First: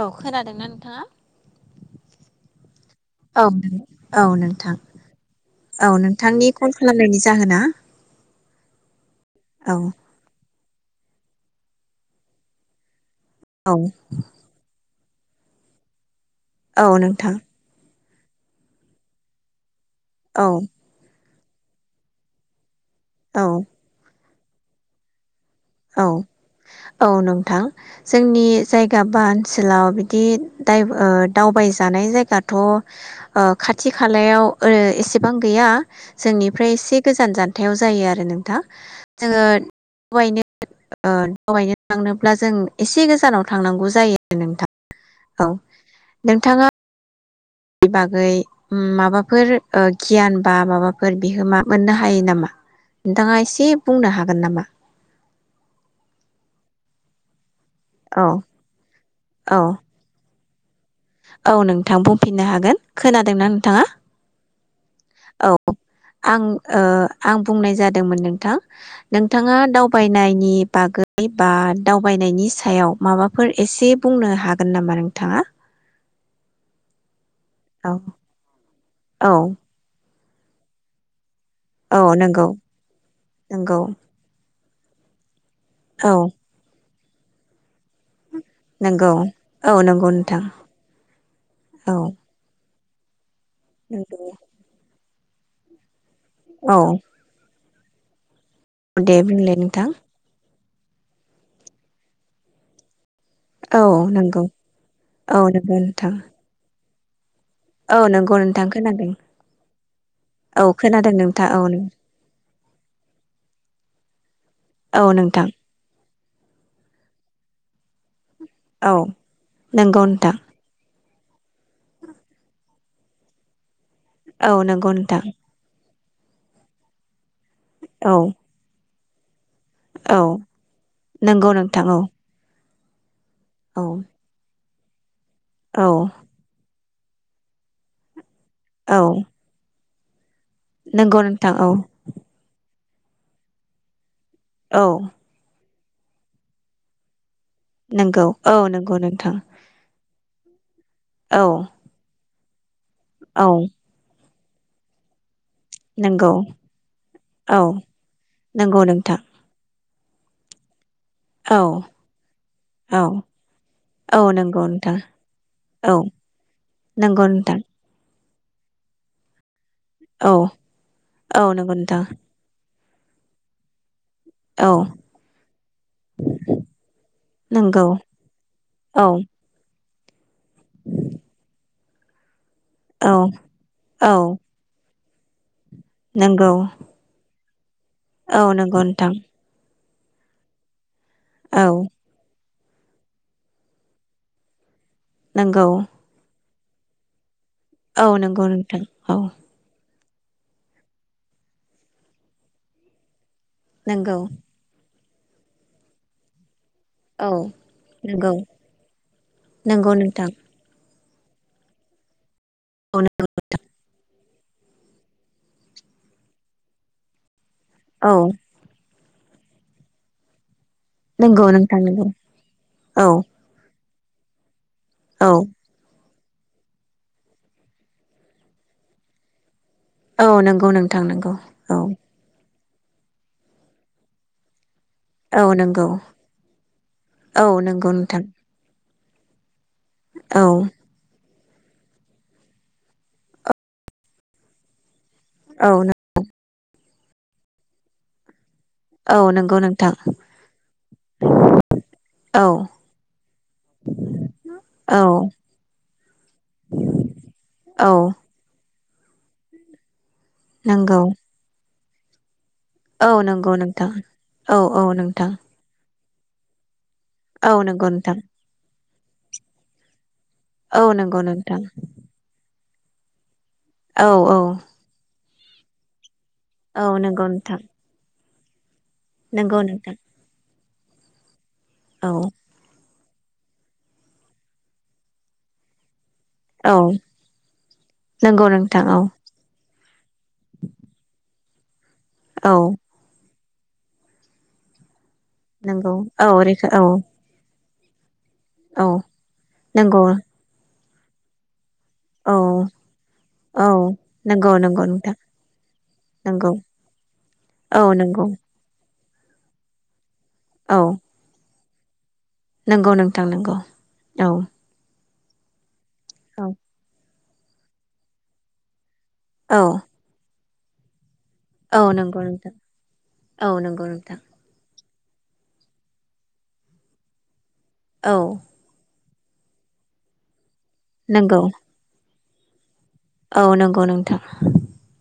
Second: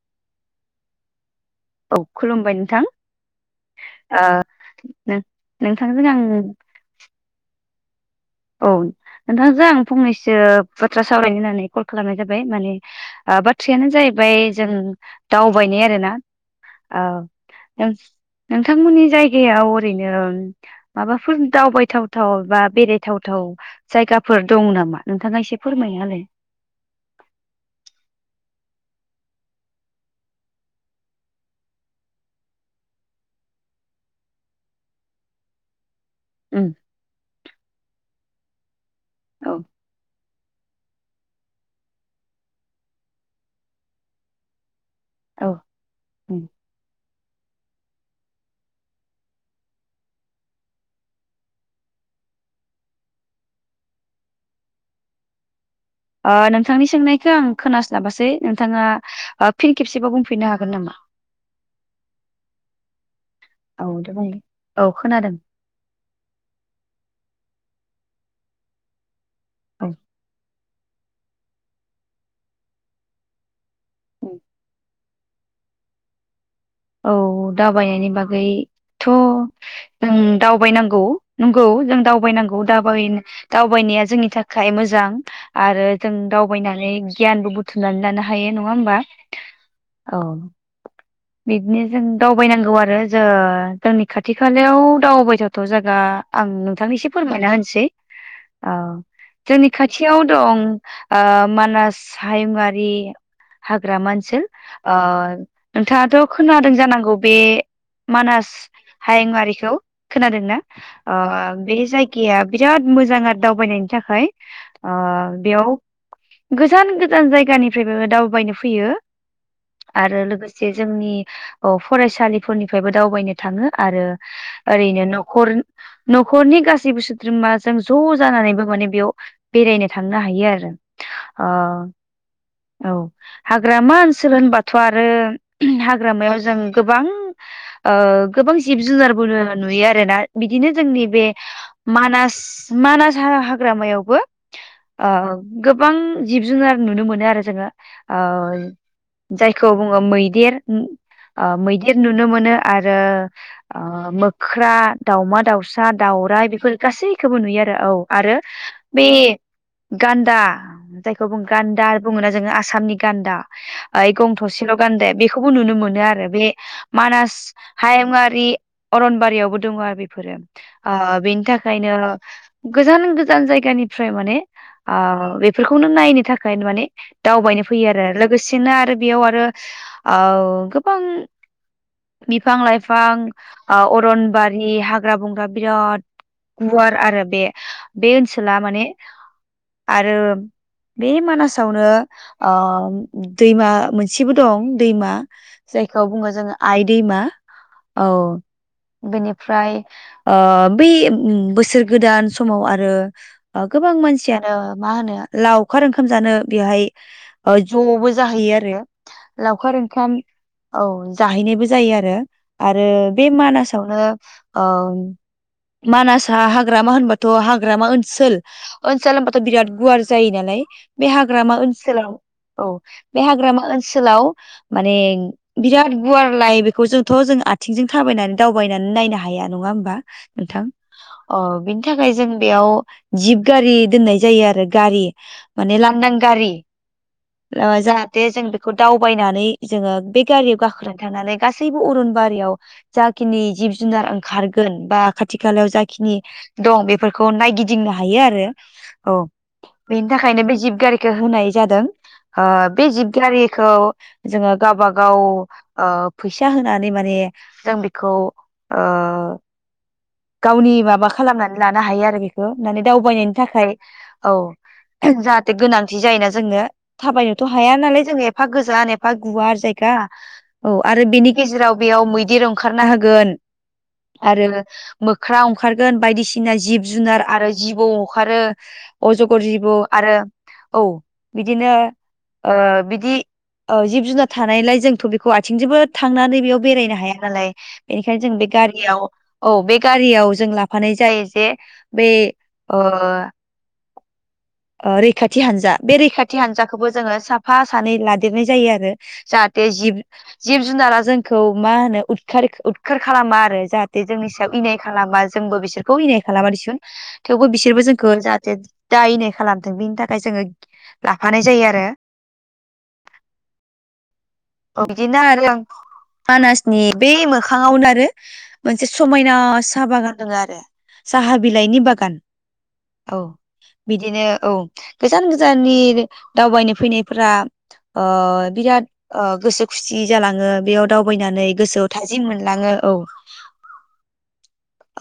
औ खोनादोंना नोंथाङा? औ खुलुमबाय नोंथां [inaudible] औ ओ औ नोंथां नों औ नोंथांजों आं नोंथांनि कल खालामनायनि जाहोना औ नोंथांजों औ आं फंनैसो बाथ्रा सावरायनो होननानै कल खालामनाय जाबाय माने औ बाथ्रायानो जाहैबाय जों दावबायनाय आरो ना औ नोंथां औ [unintelligible] नोंथांमोननि जायगायाव ओरैनो औ माबाफोर दावबायथावथाव बा बेराय थाव- औ थाव जायगा [unintelligible] दङ नामा नोंथाङा एसे फोरमायना औ होलाय औ नोंथां जोंनि जायगा बा ओनसोलाव बिदि दायब -दावबायजानाय जायगाथ' खाथि खालायाव ओ एसेबां गैया। उम जोंनिफ्राय एसे गोजान जानथायाव जायो आरो [unintelligible] [unintelligible] जोङो औ [unintelligible] ओ दावबायनो थांनोब्ला जों एसे गोजानाव थांनांगौ जायो नोंथां। औ उम नोंथाङा बागै माबाफोर गियान बा माबाफोर बिहोमा मोननो हायो नामा नोंथाङा एसे बुंनो हागोन नामा? ओ नोंथांनि सोंनायखो आं खोनास्लाबासै औ नोंथाङा औ फिन खेबसेबाव बुंफिननो [unintelligible] [unintelligible] नामा? औ नोंथां बुंफिननो हागोन खोनादोंना नोंथाङा औ दे बुंलाय औ खोनादों औ आं ओ आं बुंनाय जादोंमोन नोंथां। नोंथाङा औ दावबायनायनि बागै बा दावबायनायनि सायाव माबाफोर एसे उम बुंनो हागोन नामा नों? थाङा? औ दावबायनायनि बागैथ' औ जों दावबायनांगौ। नोंगौ जों औ नंगौ दावबायनांगौ दाबाय नंगौ -दावबायनाया जोंनि थाखाय [unintelligible] मोजां। आरो औ जों दावबायनानै गियानबो बुथुुमनानै लानो [unintelligible] होमबा नोंगौ औ नोंगौ नोंथां। बिदिनो औ जों दावबायना नांगौ आरो जो ओ जोंनि नंगौ खाथि खालायाव [unintelligible] आं औ नोंथांनो इसे फोरमायना होनोसै। औ दे बुंलाय जोंनि नोंथां खाथियाव दं। ओ मानास हायुंआरि औ हाग्रामा नंगौ ओनसोल ओ औ नंगौ नोंथां नोंथाङाथ' जादों जानांगौ। बे औ नंगौ मानास नोंथां खोनादों हायुंआरिखौ खोनादोंना औ खोनादों ओ नोंथां औ बे जायगाया बिराद मोजां आरो दावबायनायनि थाखाय। ओ औ नोंथां बेयाव गोजान गोजान जायगानिफ्रायबो दाव [unintelligible] फैयो औ नंगौ आरो नोंथां लोगोसे जोंनि औ फरायसालिफोरनिफ्रायबो दावबायनो थाङो। आरो औ नंगौ ओरैनो नोंथां न'खर न'खरनि गासैबो सोद्रोमा जों औ ज' जानानैबो माने बेयाव बेरायनो थांनो औ हायो आरो अ नंगौ नोंथां औ औ औ हाग्रामा ओनसोल होनबा [unintelligible] औ [unintelligible] [unintelligible] जों गोबां ओ गोबां जिब औ जुनारबो [unintelligible] [unintelligible] बिदिनो जोंनि नंगौ बे नोंथां औ मानास मानास हा-हाग्रामायावबो औ गोबां जिब जुनार नुनो मोनो आरो जोङो नंगौ आह औ नंगौ नोंथां जायखौ बुङो मै [unintelligible] [unintelligible] औ आह मैदेर नु नुनो मोनो आरो औ ओह मोख ख्रा दावमा दावसा दावसा नंगौ दावराइ बेफोर गासैखौबो नुयो आरो औ आरो नंगौ बे नोंथां गान्दा। जायखौ बुङो औ गान्दा आरो बुङोना जोङो आसामनि औ गान्दा ओइ औ नंगौ गंथसेल' नोंथां गान्दाया बेखौ खौ नुनो औ मोनो आरो बे नंगौ मानास नोंथां हायब [unintelligible] अरनबारियावबो दङो आरो औ बेफोरो आह औ बेनि नंगौ थाखायनो नोंथां गोजान-गोजान जायगानि फ्राय माने औ आह बेफोरखौनो नायनो थाखाय माने दावबायनो नंगौ फैयो आरो लोगोसेनो आरो औ बेयाव आरो आउ गोबां [unintelligible] बिफां लाइफां औ आह औ अरनबारि हा [unintelligible] बिराद नंगौ गुवार आरो बे बे औ ओनसोला नंगौ माने नोंथां आरो बे औ मानासावनो आहम दैमा मोनसेबो दं। दैमा नंगौ जायखौ बुङो जोङो आइ दैमा। औ नंगौ नोंथां औ। बेनिफ्राय ओ बै बोसोर गोदान समाव आरो ओ गोबां नंगौ मानसियानो मा होनो लावखार ओंखाम जानो। बेहाय औ ओ ज'बो नंगौ जाहैयो आरो। लावखार नंगौ ओंखाम। नोंथां औ जाहैनायबो जायो आरो। आरो औ बे मानास [unintelligible] ओ मानासा हाग्रामा हेनबाथ हा ग्रामा औ ओनसोल ओनसोल बिराद गुवार जायो नालाय बे नंगौ हाग्रामा नोंथां नंगौ ओनसोलाव औ बे हाग्रामा ओन सोलाव माने औ बिराद गुवार लाय बेखौ जोंथ' जों आथिंजों थाबायनानै दावबायनानै नायनो हाया नङा होम बा औ नोंथां नंगौ नंगौ ओ औ बिनि थाखाय जों बेयाव जिब गारि दोननाय जायो आरो गारि औ नंगौ लांदां गारि औ नंगौ नोंथां जाहाथे जों बेखौ बायनानै जोङो बे औ गारियाव गाखोनानै थनानै गासैबो अरनबारियाव जाखिनि जिब-जुनार ओंखारगोन बा खाथि औ खालायाव जाखिनि दं बे बेफोरखौ नायगिदिंनो हायो आरो औ नंगौ नोंथां बेनि थाखायनो बे जिब गारिखौ होनाय जादों। ओ औ बे जिब गारिखौ जोङो औ गावाबागाव ओ फैसा होनानै माने जों औ बेखौ ओ गावनि नंगौ माबा खालामनानै ला हायो आरो बे खौ माने औ दावबायनायनि नंगौ थाखाय नोंथां औ औ नोंथां जाहाथे गोनां बिदि जायो ना जोंनो थाबायनोथ' औ हाया नंगौ नालाय नोंथां जोंङो एफा गोजान ए बा गुवार जायगा औ आरो नंगौ बेनि नोंथां गेजेराव बेयाव मैदेर खारना होगोन औ औ आरो मोख्रा अंखारगोन बायदिसि ना औ नंगौ जिब-जुनार आरो नोंथां जिबआव अंखारो। अजगर नंगौ जिबौ नोंथां आरो औ बिदिनो औ ओ बिदि औ जिब जुनार थानायलाय जोंथ' बेखौ आथिंजोबो थांनानै बेयाव औ बेरायनो हाया नालाय बेनिखायनो जों बे नंगौ नोंथां औ गारियाव औ बे जों लाफानाय जायो जे बे औ ओ ओ रै खाथि हानजा नंगौ बे औ रैखाथि रैखा औ हानजाखौबो जोंङो साफ फा सानै ला देरनाय जायो औ आरो जाहाथे जिब नंगौ जिब जुनारा जोंखौ मा होनो औ उदखारिक उदखार खालामा आरो औ जाहाथे जोंनि नंगौ सायाव इनाय नंगौ नोंथां खालामा जोंबो बिसोरखौ इनाय खालामा नंगौ दिसुन थेवबो औ बिसोरबो जोंखौ नंगौ जाहाथे दा इनाय खालामदों बेनि था खाय जोंङो लाफानाय जायो आरो [unintelligible] नोंगौ नोंथां नोंगौ औ बिदिनो [unintelligible] औ मानासनि बे मोखांङावनो आरो मोन से समायना औ साहा बागान दोङो आरो साहा बिलाइनि औ बागान नंगौ नोंथां औ नंगौ नोंथां बिदिनो औ गोजान गोजाननि दावबायनो फैनायफोरा ओ औ बिराद ओ गोसो खुसि जालाङो बेयाव नंगौ दावबायनानै गोसोआव थायो जि मोनलाङो औ औ नंगौ नोंथां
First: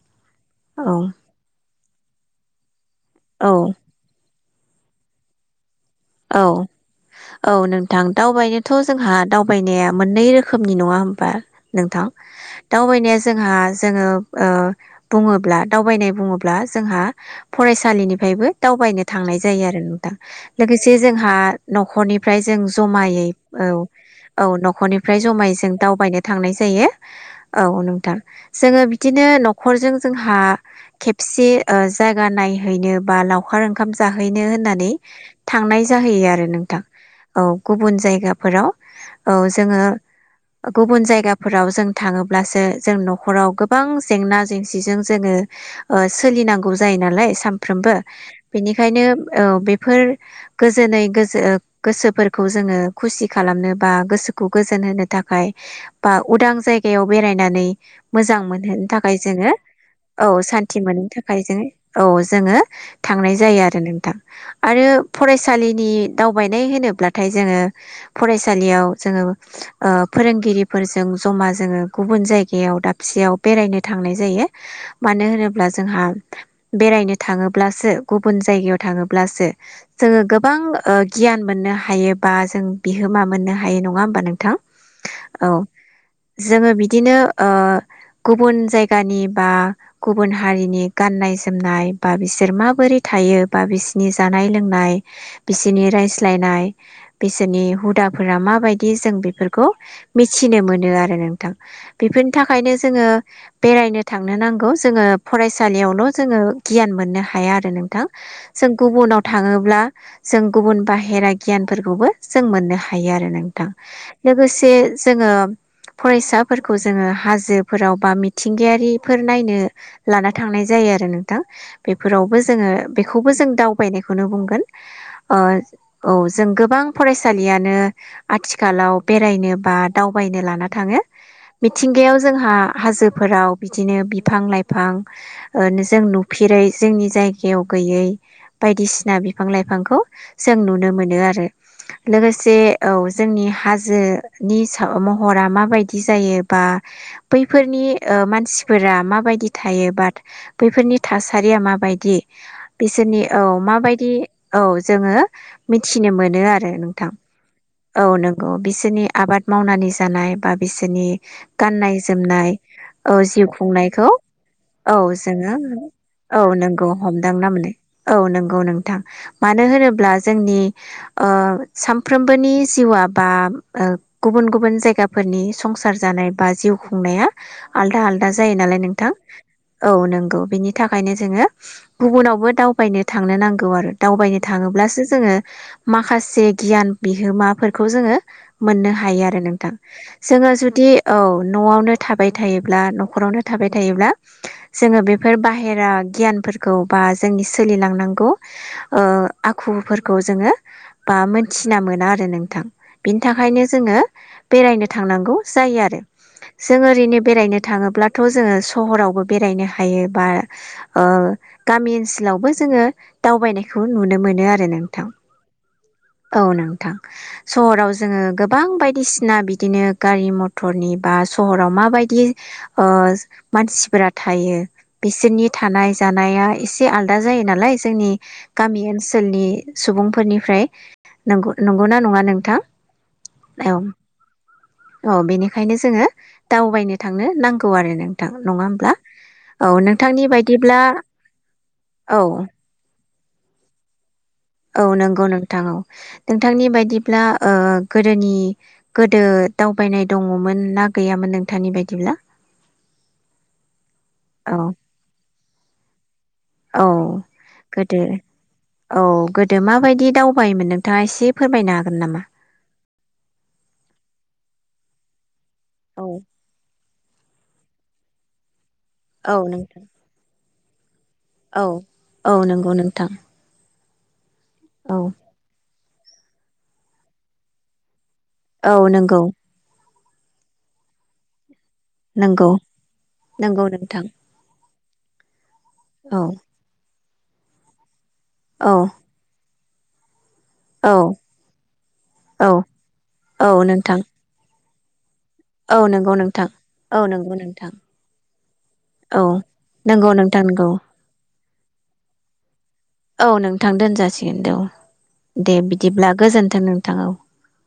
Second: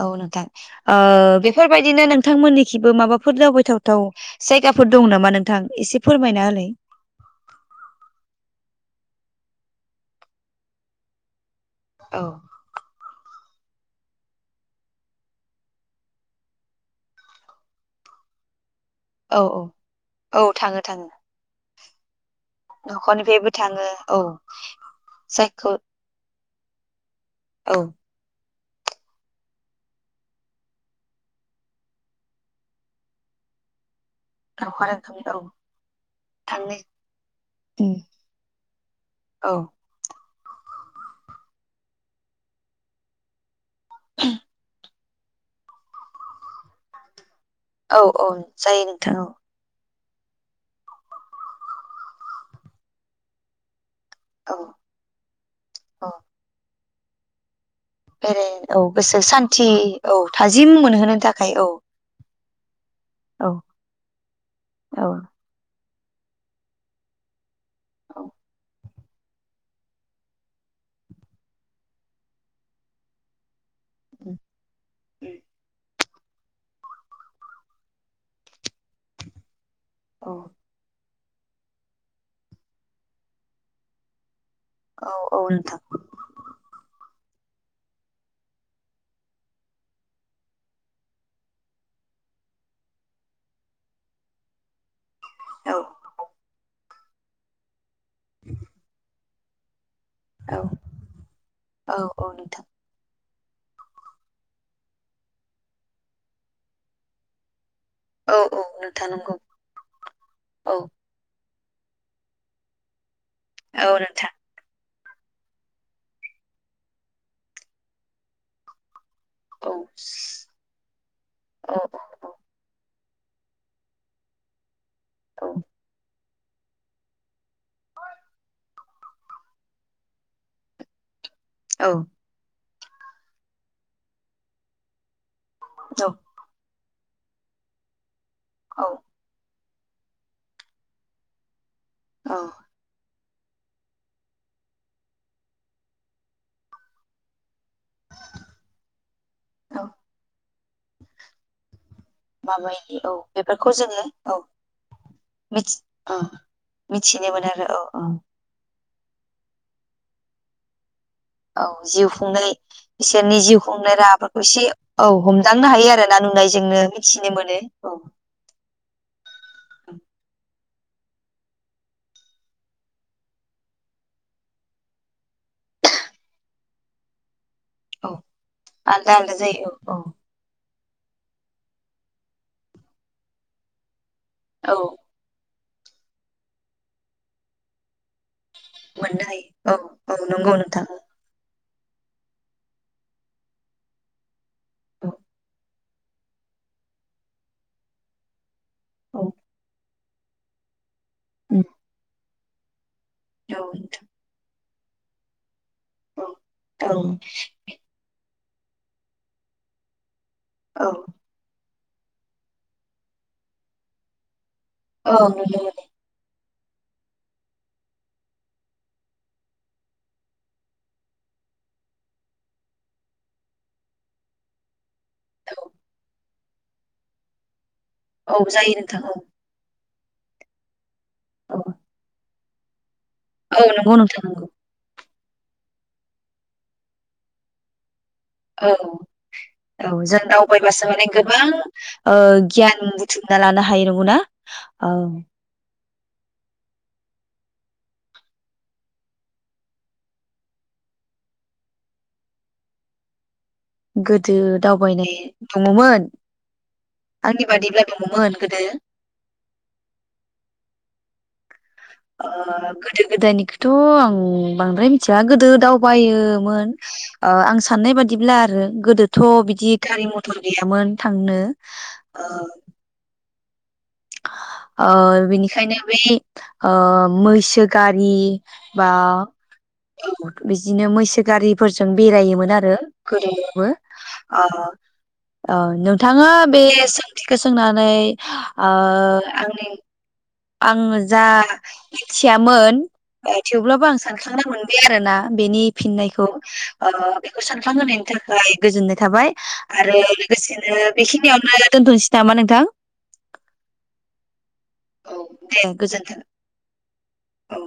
औ नोंथां औ ओ बेफोर बेबायदिनो नोंथांमोननि थिबो माबाफोर औ दावबायथावथाव जायगाफोर दं नामा नोंथां एसे औ फोरमायना होलाय औ नोंथां दावबायनोथ' जोंहा दावबायनाया मोननै रोखोमनि नङा होमबा नोंथां औ दावबायनाया जोंहा जोङो ओ बुङोब्ला दावबायनाय बुङोब्ला जोंहा फरायसालिनिफ्रायबो दावबायनो थांनाय औ औ जायो आरो नोंथां औ लोगोसे थाङो से थाङो जोंहा न'खरनि फ्राय जों जमायै न'खरनिफ्रायबो औ थाङो औ न'ख'रनिफ्राय जमायै जों जायखौ दावबायनो थांनाय जा जायो। औ नोंथां। जोङो बिदिनो न'खरजों जोंहा खेबसे ओ जायगा नायहैनो बा लावखार ओंखाम जाहैनो लावखार होननानै ओंखाम औ थांनाय जाहैयो आरो थांनो नोंथां औ गुबुन जायगाफोराव औ जोङो गुबुन जायगाफोराव जों थाङोब्लासो जों न'खराव गो बां जेंना जेंसिजों जोङो ओ सोलिनांगौ जायो नालाय साम फ्रोमबो औ औ जायो बेनिखायनो नोंथां औ बे फोर गोजोनै गोजो गोसोफोरखौ जोङो खुसि खालामनो बा गोसोखौ औ गोजोन होनो थाखाय बा औ उदां जाय बेयाव बेरायनानै मोजां बेराय औ मोनहोनो थाखाय गोसो जोङो सान्थि औ थाजिम सान्थि मोननो मोनहोनो थाखाय जो औ जोङो थांनाय औ जायो आरो नोंथां आरो औ फरायसालिनि दावबायनाय होनोब्लाथाय जोङो फरायसालियाव जोङो ओ फोरोंगिरिफोरजों जमा जोङो गुबुन जायगायाव दाबसेयाव बेरायनो थांनाय जायो मानो होनोब्ला जोंहा बेरायनो थाङोब्लासो गुबुन जायगायाव थाङोब्लासो जोङो औ गोबां ओ गियान मोननो हायोबा जों बिहोमा मोननो हायो नङा होमबा नोंथां। औ जोङो बिदिनो ओ गुबुन जायगानि बा गुबुन हारिनि गाननाय जोमनाय बा बिसोर माबोरै थायो बा बिसोरनि जानाय लोंनाय नाय औ बिसिनि रायज्लायनाय बिसोरनि हुद दाफोरा माबायदि जों बेफोरखौ खौ मिथिनो औ मोनो आरो नोंथां औ औ बेफोरनि नोंथां थाखायनो जोङो। बेरायनो थांनो नांगौ जोङो फरायसालियावल' जोङो गियान मोननो हाया आरो नों थां औ औ जों नोंथां गुबुनाव नंगौ थाङोब्ला जों औ गुबुन बाहेरा गियानफोरखौबो जों मोननो हायो आरो नों थां औ नोंथां लोगोसे जोङो फरायसाफोरखौ जोङो हाजोफोराव बा मिथिंगायारि फोर नायनो औ लाना थांनाय जायो आरो नोंथां औ बेफोरावबो जोङो खौबो जों दावबायदों बेखौनो बुंगोन। ओ औ औ जों गोबां फरायसालियानो आथिखालाव बेरायनो बा दावबायनो लाना थाङो। मिथिंगायाव जोंहा हाजोफोराव बिदिनो बिफां लाइफां ओ जों नुफेरै जोंनि जायगायाव गैयै औ बायदिसिना बिफां लाइफां बिफांखौ जों नुनो मोनो आरो। औ लोगोसे औ जोंनि हाजोनि सा महरा माबायदि जायोबा बै फोरनि ओ मानसिफोरा माबायदि औ थायो बाट बैफोरनि थासारिया माबायदि दि माबायदि बिसोरनि। औ बेफोरखौ जोङो माबायदि औ जोङो मिथि मिथिनो औ मोनो आरो नोंथां मिथिनो मोनो आरो औ नंगौ। बिसोरनि आबाद मावनानै जानाय बा बिसोरनि। औ गाननाय जिउ खुंनाय जोमनाय औ बिसोरनि जिउ खुंनाय खुंनायखौ राहाफोरखौ एसे औ हमदांनो हायो आरो ना औ नुनाय जोंनो नंगौ मिथिनो हमदांना मोनो। औ नंगौ नों। मानो होनोब्ला जोंनि ओ सानफ्रोमबोनि जिउआ बा ओ गुबुन गुबुन जायगाफोरनि संसार जानाय बा जिउ खुंनाया। आलदा औ आलदा जायो नालाय नोंथां आलदा आलदा जायो औ नंगौ बिनि। थाखायनो जोङो गुबुनावबो दाउ। बायनो थांनो नांगौ आरो। दावबायनो औ थाङोब्लासो जोङो। माखासे गियान बिहोमाफोरखौ जोङो मोननो हायो आरो नोंथां औ औ जोङो नंगौ नोंथां जुदि औ न'आवनो थाबाय थायोब्ला न'खरावनो थाबाय थायोब्ला। जोङो औ बेफोर बाहेरा गियानफोरखौ बा जोंनि सि सोलिलांनांगौ ओ औ आखु फोर खौ जोङो बा उम मोनथिना मोना आरो नों थां बिनि औ थाखायनो जोङो नोंथां बेरायनो थांनांगौ। जायो आरो औ जों ओरैनो बेरायनो थाङोब्लाथ' जोङो सहरावबो बेरायनो हायो बा औ ओ गामि ओस लावबो जोङो दावबायनायखौ नुनो मोनो आरो नोंथां औ मोनो औ नोंथां सहराव जों गोबां बायदिसिना बिदिनो गारि मथरनि बा सहराव माबायदियै ओ मानसिफोरा थायो बिसोरनि थानाय जानाया एसे आलदा जायो नालाय जोंनि औ जायो गामि नोंथां ओनसोलनि सुबुंफोरनिफ्राय नंगौ औ औ नंगौना नङा नोंथां औ नोंगौ नोंथां नंगौ अ बेनिखायनो जोङो दावबायनो थांनो नांगौ आरो नों औ औ जों बायदिब्ला दावबायबासो माने गोबां ओ औ गियान बुथुमना लानो हायो नंगौना औ नंगौ नोंथां औ नोंथांनि बायदिब्ला गोदोनि गोदो दावबायनाय दङमोन ना गैयामोन नोंथांनि बायदिब्ला गोदो औ दावबायनाय दङमोन औ आंनि बादिब्ला गोदो दङमोन गोदो औ गोदो माबायदि दावबाय मोनों दा एसे फोरमायनाागोन [inaudible] ओ गोदो गोदायनिखौथ' आं बांद्राय मिथि [inaudible] जा गोदो [unintelligible] औ दावबायोमोन आं साननाय बादिब्ला आरो [unintelligible] गोदोथ' औ बिदि नोंथां गारि मथर गैयामोन थांनो औ औ नंगौ नोंथां ओ औ बिनिखायनो [unintelligible] मै ओ मैसो गारि [unintelligible] औ नि बा नंगौ [unintelligible] बिदिनो मैसो गारि [unintelligible] फोरजों नंगौ बेरायोमोन आरो नंगौ गोदोबो नोंथां ओ [unintelligible] औ औ नोंथाङा बे [inaudible] खौ सोंनानै [unintelligible] औ आ आंनि [unintelligible] औ आङो जा औ मिथियामोन औ थेवब्लाबो आं नोंथां सानखांनो मोन [inaudible] बेआरोना [unintelligible] बेनि औ नंगौ फिननायखौ नोंथां ओ औ नंगौ बेखौ नोंथां सानखांहोनायनि थाखाय गोजोननाय औ थाबाय आरो नंगौ नोंथां नंगौ लोगोसेनो बेखिनियावनो दोनथ'सै नामा नोंथां औ नोंथां दोनजासिगोन औ दे बिदिब्ला गोजोन्थों नोंथां औ औ।